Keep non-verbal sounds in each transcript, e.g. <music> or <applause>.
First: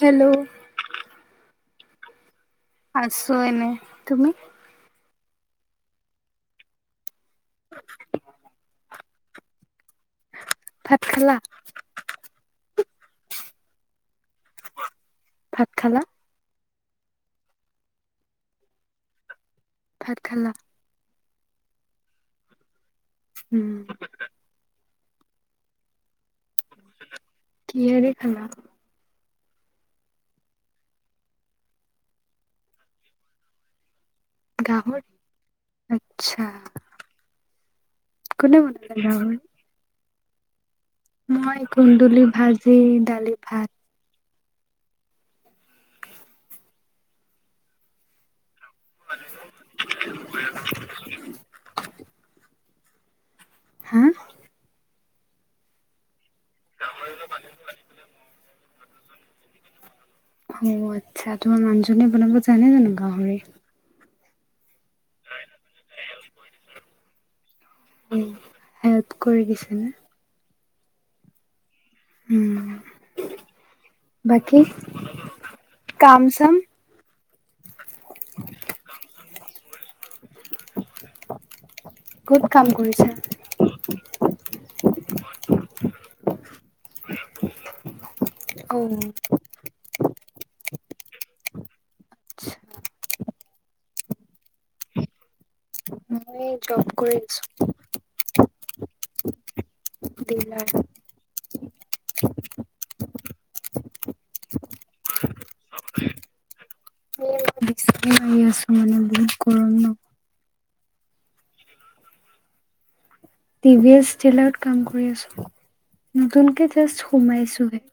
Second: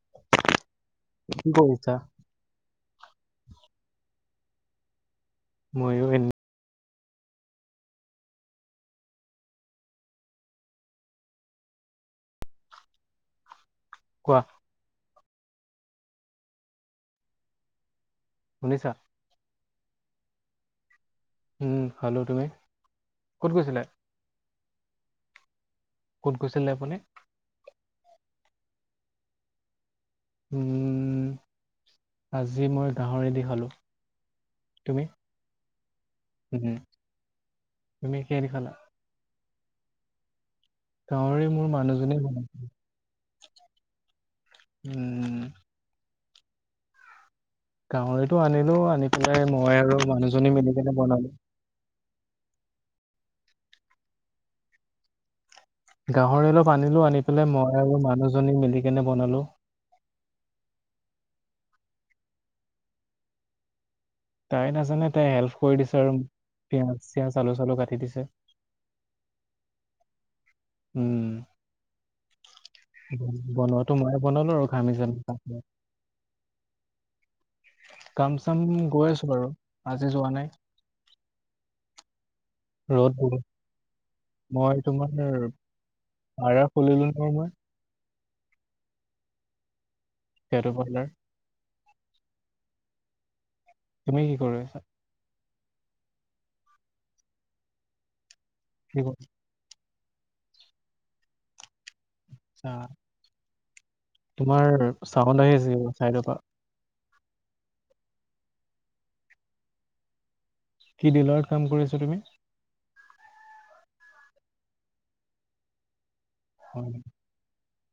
Hello কি কৰিছা আছো এনে তুমি মইও এনে <unintelligible> ভাত খালা কোৱা ভাত খালা শুনিছা ভাত খালা উম খালো তুমি, ক'ত উম গৈছিলা ক'ত গৈছিলে আপুনি কিহেৰে খালা উম আজি মই গাহৰি দি খালো তুমি? গাহৰি আচ্ছা উম, তুমি কিহেদি কোনে খালা? বনালে গাহৰি গাহৰি মই মোৰ মানুহজনী কুন্দুলি বনাইছিলে ভাজি দালি ভাত উম গাহৰিতো আনিলো আনি পেলাই মই আৰু মানুহজনী মিলি কেনে বনালো হা গাহৰি অলপ আনিলো আনি পেলাই মই আৰু মানুহজনী মিলি কেনে বনালো অ আচ্ছা তোমাৰ মানুহজনীয়ে বনাব জানে জানো গাহৰি তাই নাজানে তাই হেল্প কৰি দিছে আৰু পিয়াঁজ চিয়াজ আলু চালু কাটি দিছে উম, হেল্প কৰি দিছেনে উম উম বনোৱাটো মইয়ে বনালো বাকী আৰু ঘামি জামি কাম চাম কাম চাম গৈ আছো বাৰু আজি যোৱা নাই ক'ত কাম কৰিছা ৰ'দ বহুত মই তোমাৰ আড়া খুলিলো নহয় মই অ ম সেইটো বহেলাৰ <unintelligible> তুমি কি কৰি আছা? মই এ জব কৰি আছো। <unintelligible> দিলাৰ। আৰ্টচা। তোমাৰ চাউণ্ড আহি আছে চাইডৰ পৰা। আহি আছো মানে বহুত গৰম ন। কি ডিলাৰত কাম কৰি আছা তুমি? টি ভি এছ ডিলাৰত কাম কৰি আছো নতুনকে হয় জাষ্ট নেকি? সোমাইছোহে।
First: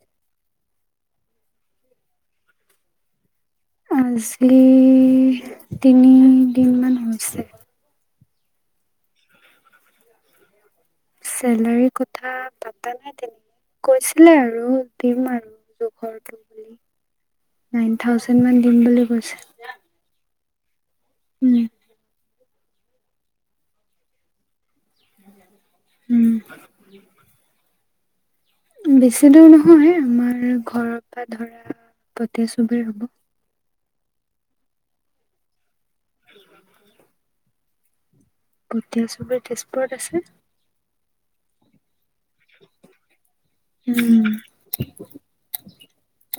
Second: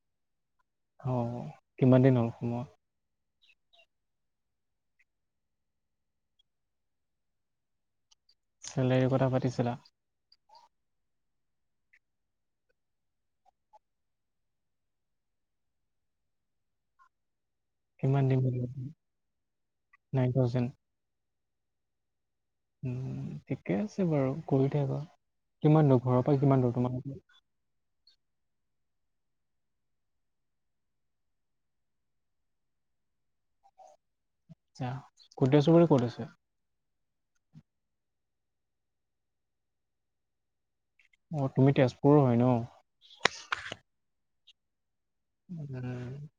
অ কিমান দিন হ'ল সোমোৱা? আজি তিনি দিন মান হৈছে। চেলেৰীৰ কথা পাতিছিলা? চেলাৰী কথা পাতা নাই তেনেক। কৈছিলে আৰু দিম আৰু জোখৰ টো বুলি। নাইন কিমান দিন থাউজেণ্ড হ'ল মান দিম বুলি কৈছে। Nine thousand? উম। উম, ঠিকে আছে বাৰু কৰি থাকা কিমান দূৰ ঘৰৰ পৰা কিমান দূৰ তোমাৰ? বেছি দূৰ নহয় আমাৰ ঘৰৰ পৰা ধৰা <unintelligible> <unintelligible> হ'ব। আৰ্টচা <unintelligible> ক'ত আছে? <unintelligible> <unintelligible> তেজপুৰত আছে। অ তুমি তেজপুৰৰ হয় ন? উম। উম।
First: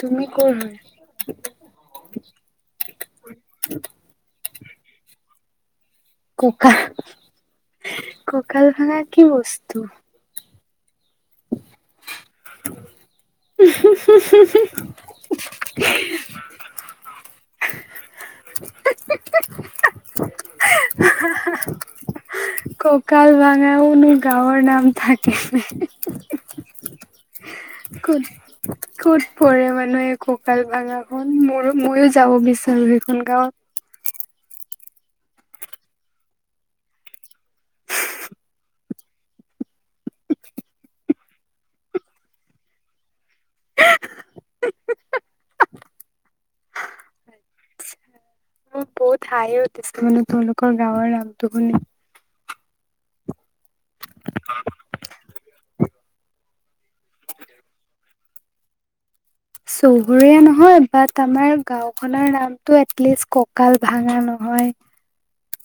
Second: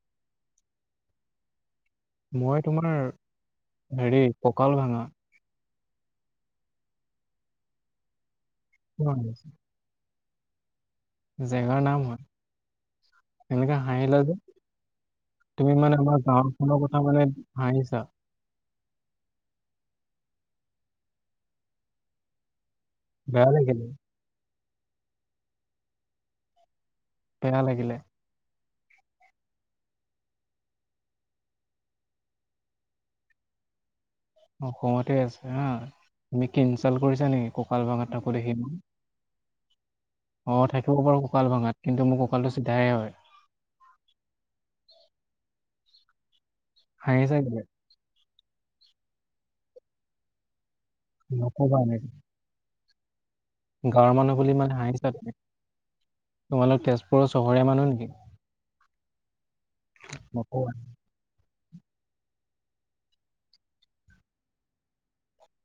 তুমি কৰ হয়? মই তোমাৰ হেৰি ককাল ভাঙা। ককা ককাল ভাঙা কি বস্তু? জেগাৰ নাম হয়। এনেকে হাঁহিলা যে তুমি মানে আমাৰ গাঁৱত খনৰ কথা মানে হাঁহিছা। ককাল বেয়া লাগিলে ভঙাও ন গাঁওৰ নাম থাকে নে? বেয়া লাগিলে কোন। ক'ত পৰে মানে এই ককাল ভাঙাখন মোৰো ময়ো যাব বিচাৰো সেইখন গাঁৱত। অসমতে আছে হা তুমি কি ইনঞ্চাল কৰিছা নেকি কঁকাল ভঙা <unintelligible> অঁ, থাকিব পাৰো ককাল ভাঙাত কিন্তু মোৰ ককালটো চিধাই হয়। হা হা। হাঁহিছা কেলে? মোৰ বহুত হাঁহি উঠছে মানে তোমলোকৰ গাওঁৰ নামটো নকবা শুনি। এনেকে গাঁৱৰ মানুহ বুলি ইমান হাঁহিছা কেলে? তোমালোক তেজপুৰৰ চহৰীয়া মানুহ নেকি? চহৰীয়া নকবা নহয়। তাত আমাৰ গাওখনৰ নামটো এটলিষ্ট ককাল ভাঙা নহয়।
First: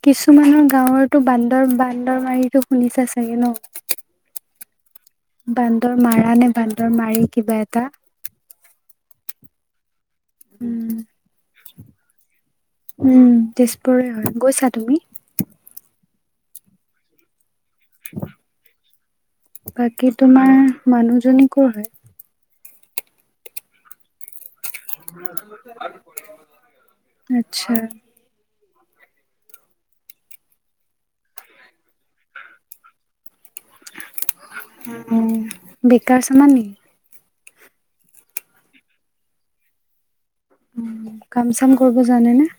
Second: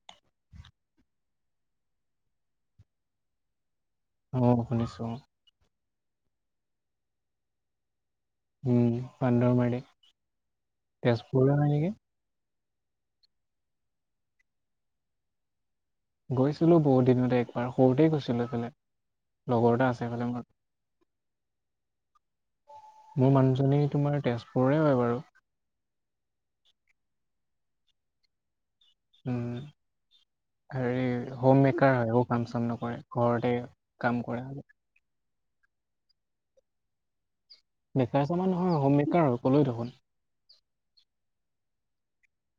কিছুমানৰ গাঁৱতো বান্দৰ বান্দৰ মাৰিটো শুনিছা চাগে ন? অঁ, শুনিছো। বান্দৰ মাৰা নে বান্দৰ মাৰি কিবা এটা। উম বান্দৰ মাৰি উম তেজপুৰ হয় নেকি? উম তেজপুৰৰে হয়, গৈছা তুমি? গৈছিলো বহুত দিনতে একবাৰ সৰুতে গৈছিলো সেইফালে লগৰ এটা আছে বাকী সেইফালে মোৰ। তোমাৰ মানুহজনী কৰ হয়? মোৰ মানুহজনী তোমাৰ তেজপুৰ আচ্ছা। উম। হেৰী হোম মেকাৰ হয় একো কাম চাম নকৰে ঘৰতে কাম কৰে। উম, বেকাৰ চামান নেকি? বেকাৰ চামান নহয় হোম মেকাৰ হয় ক'লোৱে দেখোন। উম, কাম চাম কৰিব জানেনে?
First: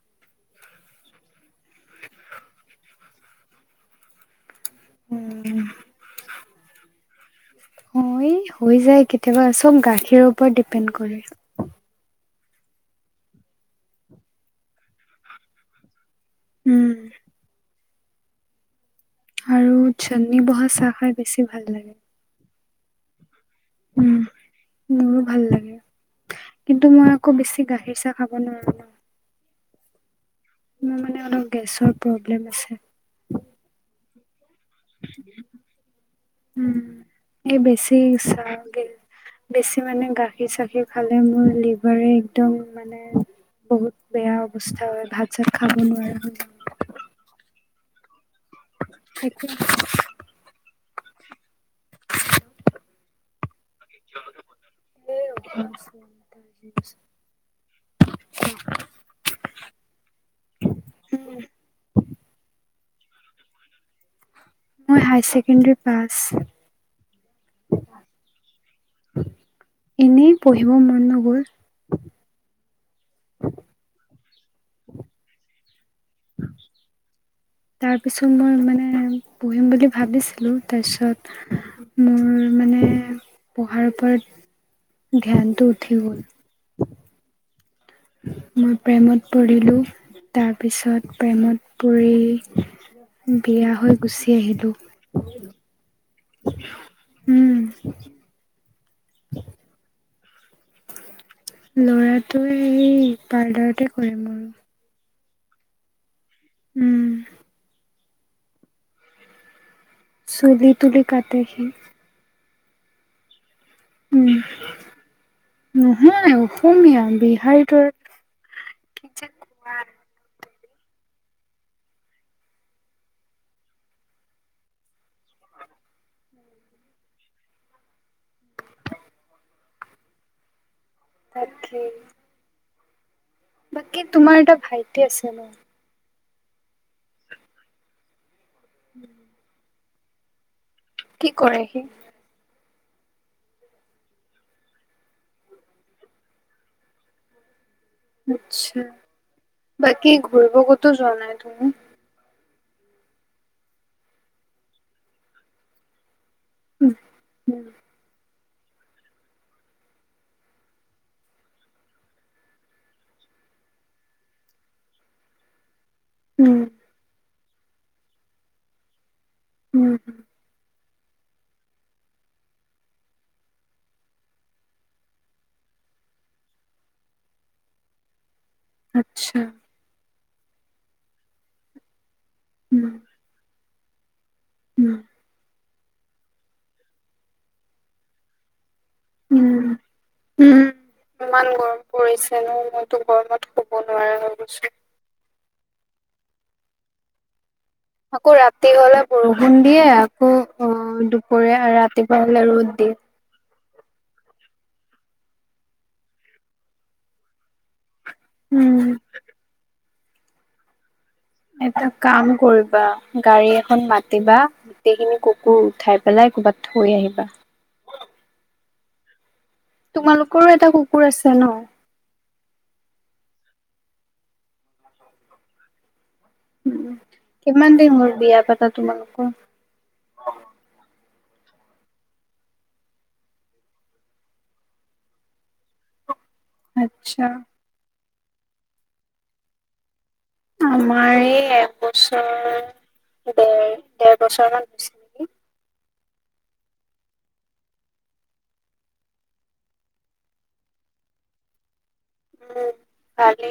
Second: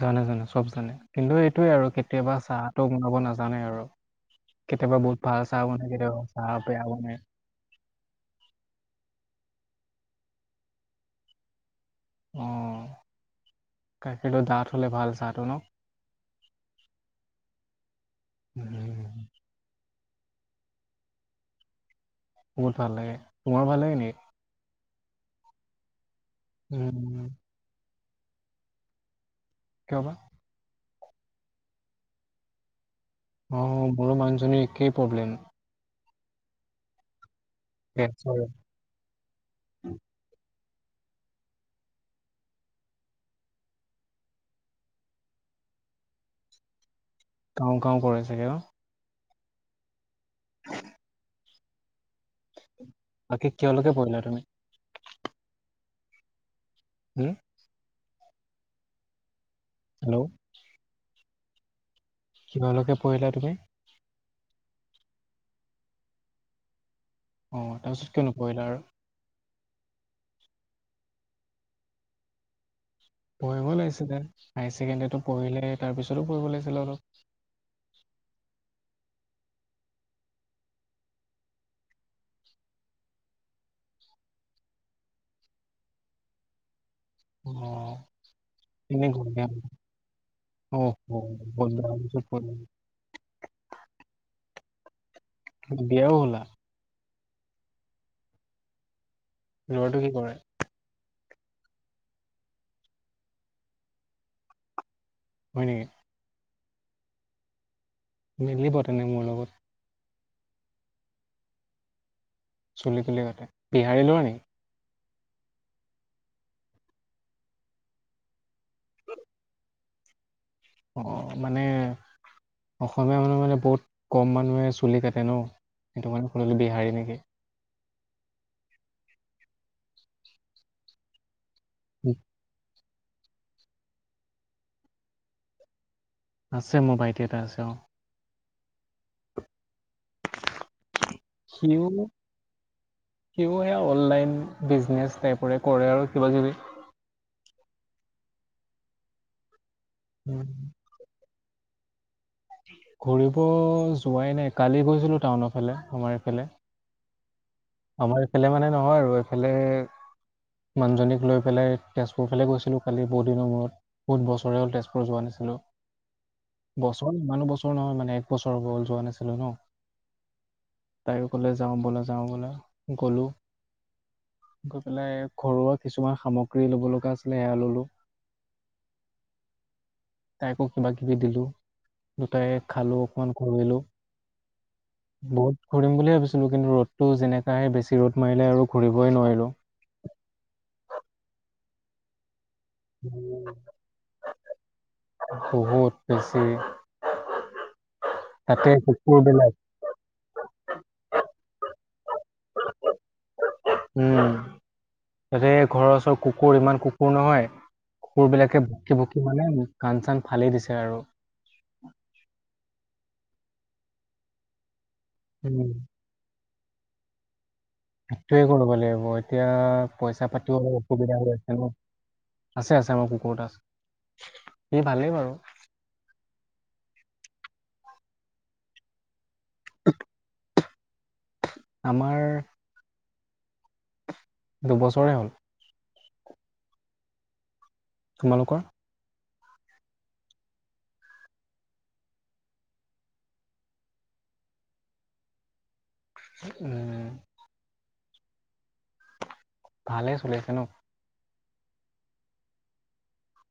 জানে জানে চব জানে কিন্তু এইটোৱে আৰু কেতিয়াবা চাহটো বনাব নাজানে আৰু। কেতিয়াবা বহুত ভাল চাহ বনাই কেতিয়াবা চাহ বেয়া বনাই। অ এই হৈ যায় কেতিয়াবা চব গাখীৰৰ ওপৰত ডিপেণ্ড কৰে। অঁহ গাখীৰটো ডাঠ হ'লে ভাল চাহটো ন? উম। উম। আৰু চেন্নি বহা চাহ খাই বেছি ভাল লাগে। বহুত ভাল লাগে। তোমাৰো ভাল লাগে উম নেকি? মোৰো ভাল লাগে। কিন্তু মই উম, আকৌ বেছি গাখীৰ চাহ খাব নোৱাৰোঁ ন। কিয় বা? মোৰ মানে অলপ গেছৰ প্ৰব্লেম আছে। অ মোৰো মানুহজনীৰ একেই প্ৰব্লেম। উম, এই বেছি গেছৰে চাহ বেছি মানে গাখীৰ চাখীৰ খালে মোৰ লিভাৰে একদম মা মানে বহুত বেয়া অৱস্থা হয় ভাত চাত খাব নোৱাৰা হয় যাওঁ। কাঁও কাঁও কৰে চাগে ন'? তাকে। <unintelligible> বাকী কিহৰ লৈকে পঢ়িলা তুমি? <unintelligible> হোম? হেল্ল' কিহৰ লৈকে পঢ়িলা তুমি? মই হাই ছেকেণ্ডেৰী পাছ। অ তাৰপিছত কিয় নপঢ়িলা আৰু? এনেই পঢ়িব মন নগ'ল। পঢ়িব লাগিছিলে। হাই ছেকেণ্ডেৰীটো পঢ়িলাই তাৰপিছতো পঢ়িব লাগিছিলে অলপ। তাৰপিছত মই মানে পঢ়িম বুলি ভাবিছিলোঁ তাৰপিছত মোৰ মানে পঢ়াৰ ওপৰত ধ্যানটো উঠি গ'ল। অহ। মই প্ৰেমত পৰিলোঁ। অ তাৰপিছত বহুত প্ৰেমত বেয়া হোৱাৰ পৰি পিছত পৰিল বিয়া হৈ গুছি আহিলোঁ। বিয়াও হ'লা। উম। লৰাটো কি কৰে? ল'ৰাটোৱে এই পাৰ্লাৰতে কৰে মোৰ। হয় নেকি। উম। মিলিব তেনে মোৰ লগত। চুলি তুলি কাতে সি। চুলি তুলি কাতে, বিহাৰী লৰা উম নেকি? নহয়, অসমীয়া বিহাৰি টোৰ উ। <unintelligible> অ', মানে। অসমীয়া মানুহে মানে বহুত কম মানুহে চুলি কাটে ন। সেইটো কাৰণে খুধিলো বিহাৰী নেকি। তাকে। বাকী তোমাৰ এটা ভাইটি আছে ন? আছে মোৰ বাইটি এটা আছে অঁ। <unintelligible> কি কৰে সি সিউ <unintelligible> সিও সেয়া অনলাইন বিজনেছ টাইপৰে কৰে আৰু কিবা কিবি। আচ্ছা। বাকী কিবি ঘূৰিব কতো যোৱা নাই তুমি। ঘূৰিব যোৱাই নাই কালি গৈছিলোঁ টাউনৰ ফালে আমাৰ এই ফালে। উ। আমাৰ এইফালে মানে নহয় আৰু এইফালে মানুহজনীক লৈ পেলাই তেজপুৰ ফালে গৈছিলোঁ কালি বহুদিনৰ মূৰত। বহুত বছৰেই হল তেজপুৰত যোৱা নাছিলোঁ। উম। বছৰ, ইমানো বছৰ নহয় মানে এক বছৰ হ, যোৱা নাছিলো ন। উম, তাইয়ো ক'লে যাওঁ বোলে যাওঁ বোলে গ'লো। গৈ পেলাই ঘৰুৱা কিছুমান সামগ্ৰী ল'ব লগা আছিলে এয়া ললো। আচ্ছা। তাইকো কিবা কিবি দিলো দুটাই উম খালো অকমান ঘূৰিলোঁ। উম বহুত ঘূৰিম বুলিয়ে ভাবিছিলোঁ কিন্তু ৰ'তটো যেনেকা হে বেছি ৰ'দ মাৰিলে আৰু ঘূৰিবই নোৱাৰিলো। উম উম ইমান গৰম পৰিছে ন মই বহুত বেছি। <unintelligible> আকৌ তাতে ৰাতি হলে কুকুৰ বিলাক বৰষুণ দিয়ে আকৌ অ দুপৰীয়া ৰাতিপুৱা হলে ৰ'দ দিয়ে। উম তাতে ঘৰৰ ওচৰত কুকুৰ ইমান কুকুৰ নহয়। কুকুৰ বিলাকে ভকি ভকি মানে কাণ চান ফালি দিছে আৰু। এটা কাম কৰিবা গাড়ী এখন মাতিবা গোটেইখিনি কুকুৰ উম উঠাই পেলাই ক'ৰবাত থৈ আহিবা। সেইটোৱে কৰিব লাগিব এতিয়া পইচা তোমালোকৰো পাতি অ এটা কুকুৰ অসুবিধা হৈ আছে ন। আছে আছে আমাৰ কুকুৰটো আছে সেই ভালেই বাৰু। উ কিমান দিন হল বিয়া পাতা তোমালোকৰ? <unintelligible> আমাৰ দুবছৰে হ'ল। আচ্ছা। তোমালোকৰ? আমাৰ এই একবছৰ দেৰ দেৰ বছৰ মান হৈছে। নেকি। উম। ভালে চলি আছে ন। উম ভালে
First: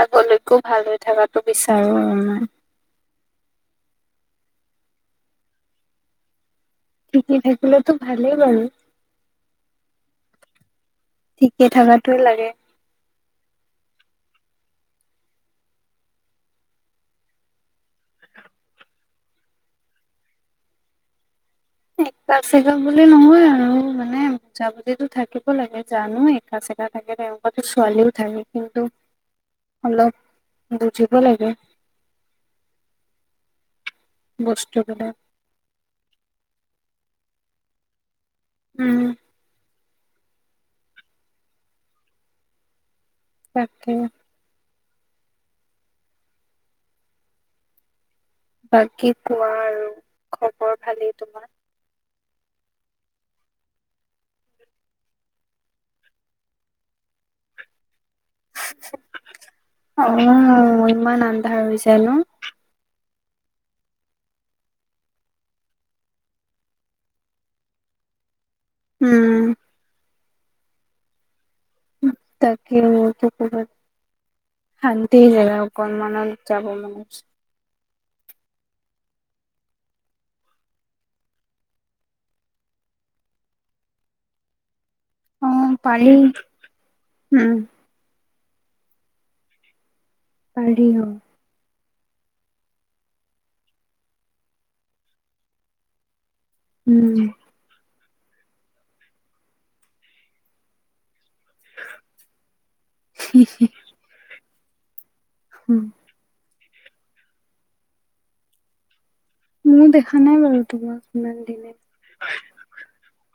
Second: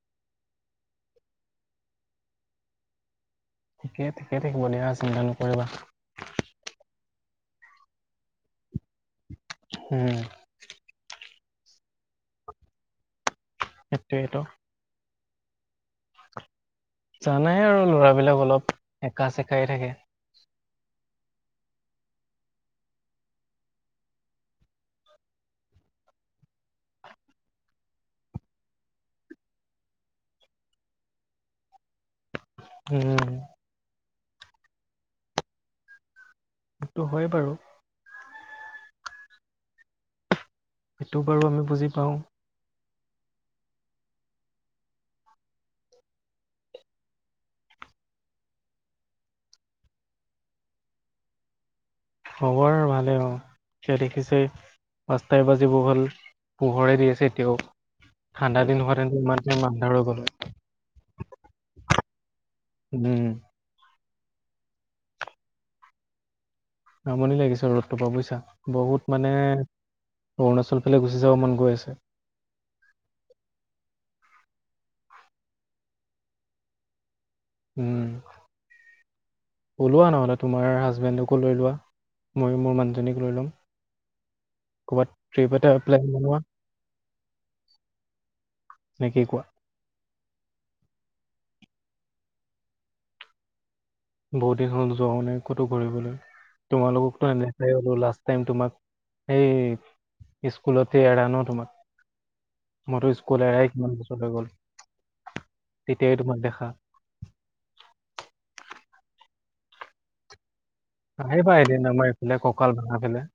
আগলৈকেও ভাল হৈ থকাটো বিচাৰো আৰু মই। ঠিকে ঠিকে থাকিব দিয়া চিন্তা নকৰিবা। ঠিকেই থাকিলেতো ভালেই বাৰু। হম। ঠিকেই থাকাতোৱে লাগে সেইটোৱে ত জানাই আৰু ল'ৰাবিলাক অলপ একা চেকাই থাকে এক টা চাইদৰ বুলি নহয় আৰু মানে বুজাবুজিটো থাকিব লাগে জানো একা চেকা থাকে তেওঁলোকৰ টো ছোৱালীও থাকে কিন্তু অলপ' বুজিব লাগে উম বস্তুবিলাক সেইটো হয় বাৰু। উম। সেইটো বাৰু আমি বুজি পাওঁ। তাকে বাকী কোৱা আৰু খবৰ ভালেই তোমাৰ খবৰ ভালে অ সে দেখিছেই পাঁচটাই বাজিব হ'ল পোহৰে দি আছে এতিয়াও ঠাণ্ডা দিন হোৱা তেন্ত ইমান টাইম আন্ধাৰ অ হৈ গল ইমান আন্ধাৰ হৈ যায় হয় ন উম আমনি লাগিছে ৰ'দটোৰ পৰা বুইছা বহুত মানে উম অৰুণাচল ফালে গুচি যাব মান গৈ আছে তাকে মোৰতো পোহত শান্তি জেগা অকণমানত যাব মন গৈছে উম ওলোৱা নহ'লে তোমাৰ হাজবেণ্ডকো লৈ লোৱা মইয়ো মোৰ মানুহজনীক লৈ ল'ম ক'ৰবাত ট্ৰিপ অ এটা প্লেন পাৰি বনোৱা উম নে কি কোৱা পাৰি অ বহুত দিন হ'ল যোৱাও নাই ক'তো ঘূৰিবলৈ উম তোমালোকতো এনে হ'লেও লাষ্ট টাইম তোমাক সেই স্কুলতে এৰা ন তোমাক মইত স্কুল এৰাই কিমান বছৰ হৈ গ'ল হুম তেতিয়াই তোমাক দেখা ময়ো দেখা নাই বাৰু তোমাক ইমান আহিবা দিনে এদিন আমাৰ এফালে কঁকাল ভঙা ফালে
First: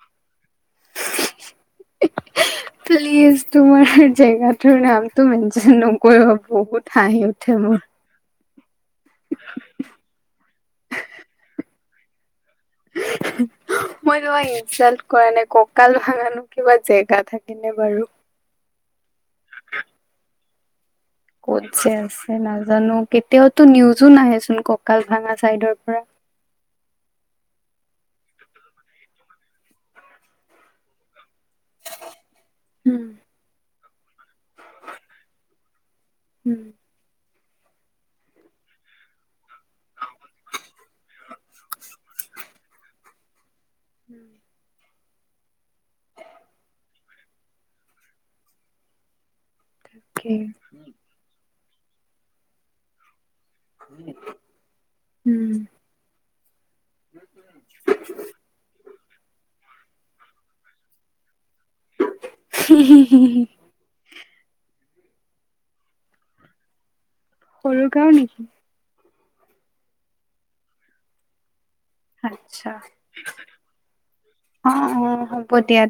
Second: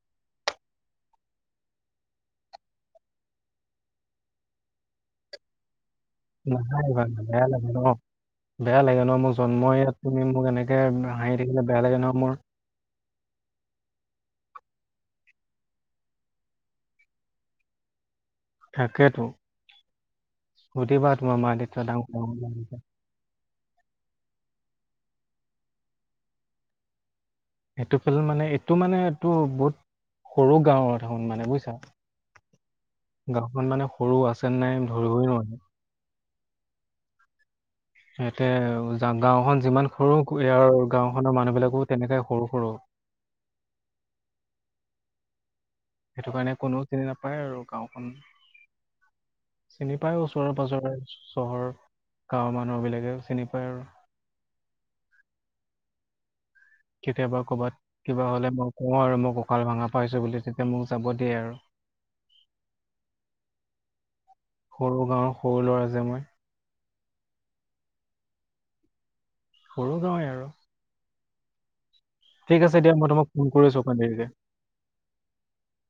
প্লিজ তোমাৰ জেগাটোৰ নামটো মেনচন ন কয় বহুত নাহাঁহিবা হাঁহি বেয়া উঠে লাগে ন মোৰ বেয়া লাগে ন মোৰ জন্ম ইয়াত তুমি মোক এনেকে হাঁহি থাকিলে বেয়া লাগে ন মোৰ। <unintelligible> মই তোমাক ইনচালট কৰা নাই কঁকাল ভাঙানো কিবা জেগা থাকে নে বাৰু? থাকেতো সুধিবা তোমাৰ মা ক'ত দেউতা যে আছে ডাঙৰছে <unintelligible> নাজানো কেতিয়াওতো নিউজো নাহে চোন ককাল ভাঙা চাইডৰ পৰা। সেইটো ফালে মানে এইটো মানে এইটো টোৰ বহুত সৰু গাঁৱত এন মানে বুজিছা? উম। গাঁওখন মানে সৰু আছে নাই ধৰিবই নোৱাৰি। উম। ইহতে গাওখনন যিমান সৰু ইয়াৰ গাও খনৰ মানুহ বিলাকো তেনেকে সৰু সৰু। উম। সেইটো কাৰণে কোননেও চিনি নাপায় আৰু গাওখন চিনি পায় অকে ওচৰৰেৰে পাজৰেৰে। চহৰ গাঁওৰ মানুহ বিলাকেও চিনি পায়। আৰু উম। কেতিয়াবা কৰ'বাত কিবা হ'লে মই কওঁ আৰু মোক কঁকাল ভাঙা পাইছো বুলি তেতিয়া মোক যাব দিয়ে আৰু। হী শী সি। সৰু গাঁৱৰ সৰু ল'ৰাযে মই। সৰু গাও নেকি? সৰু গাঁৱে আৰু। ঠিক আচ্ছা আছে দিয়া মই তোমাক ফোন কৰি আছো আপান দেৰি যে। অ অ হ'ব দিয়া।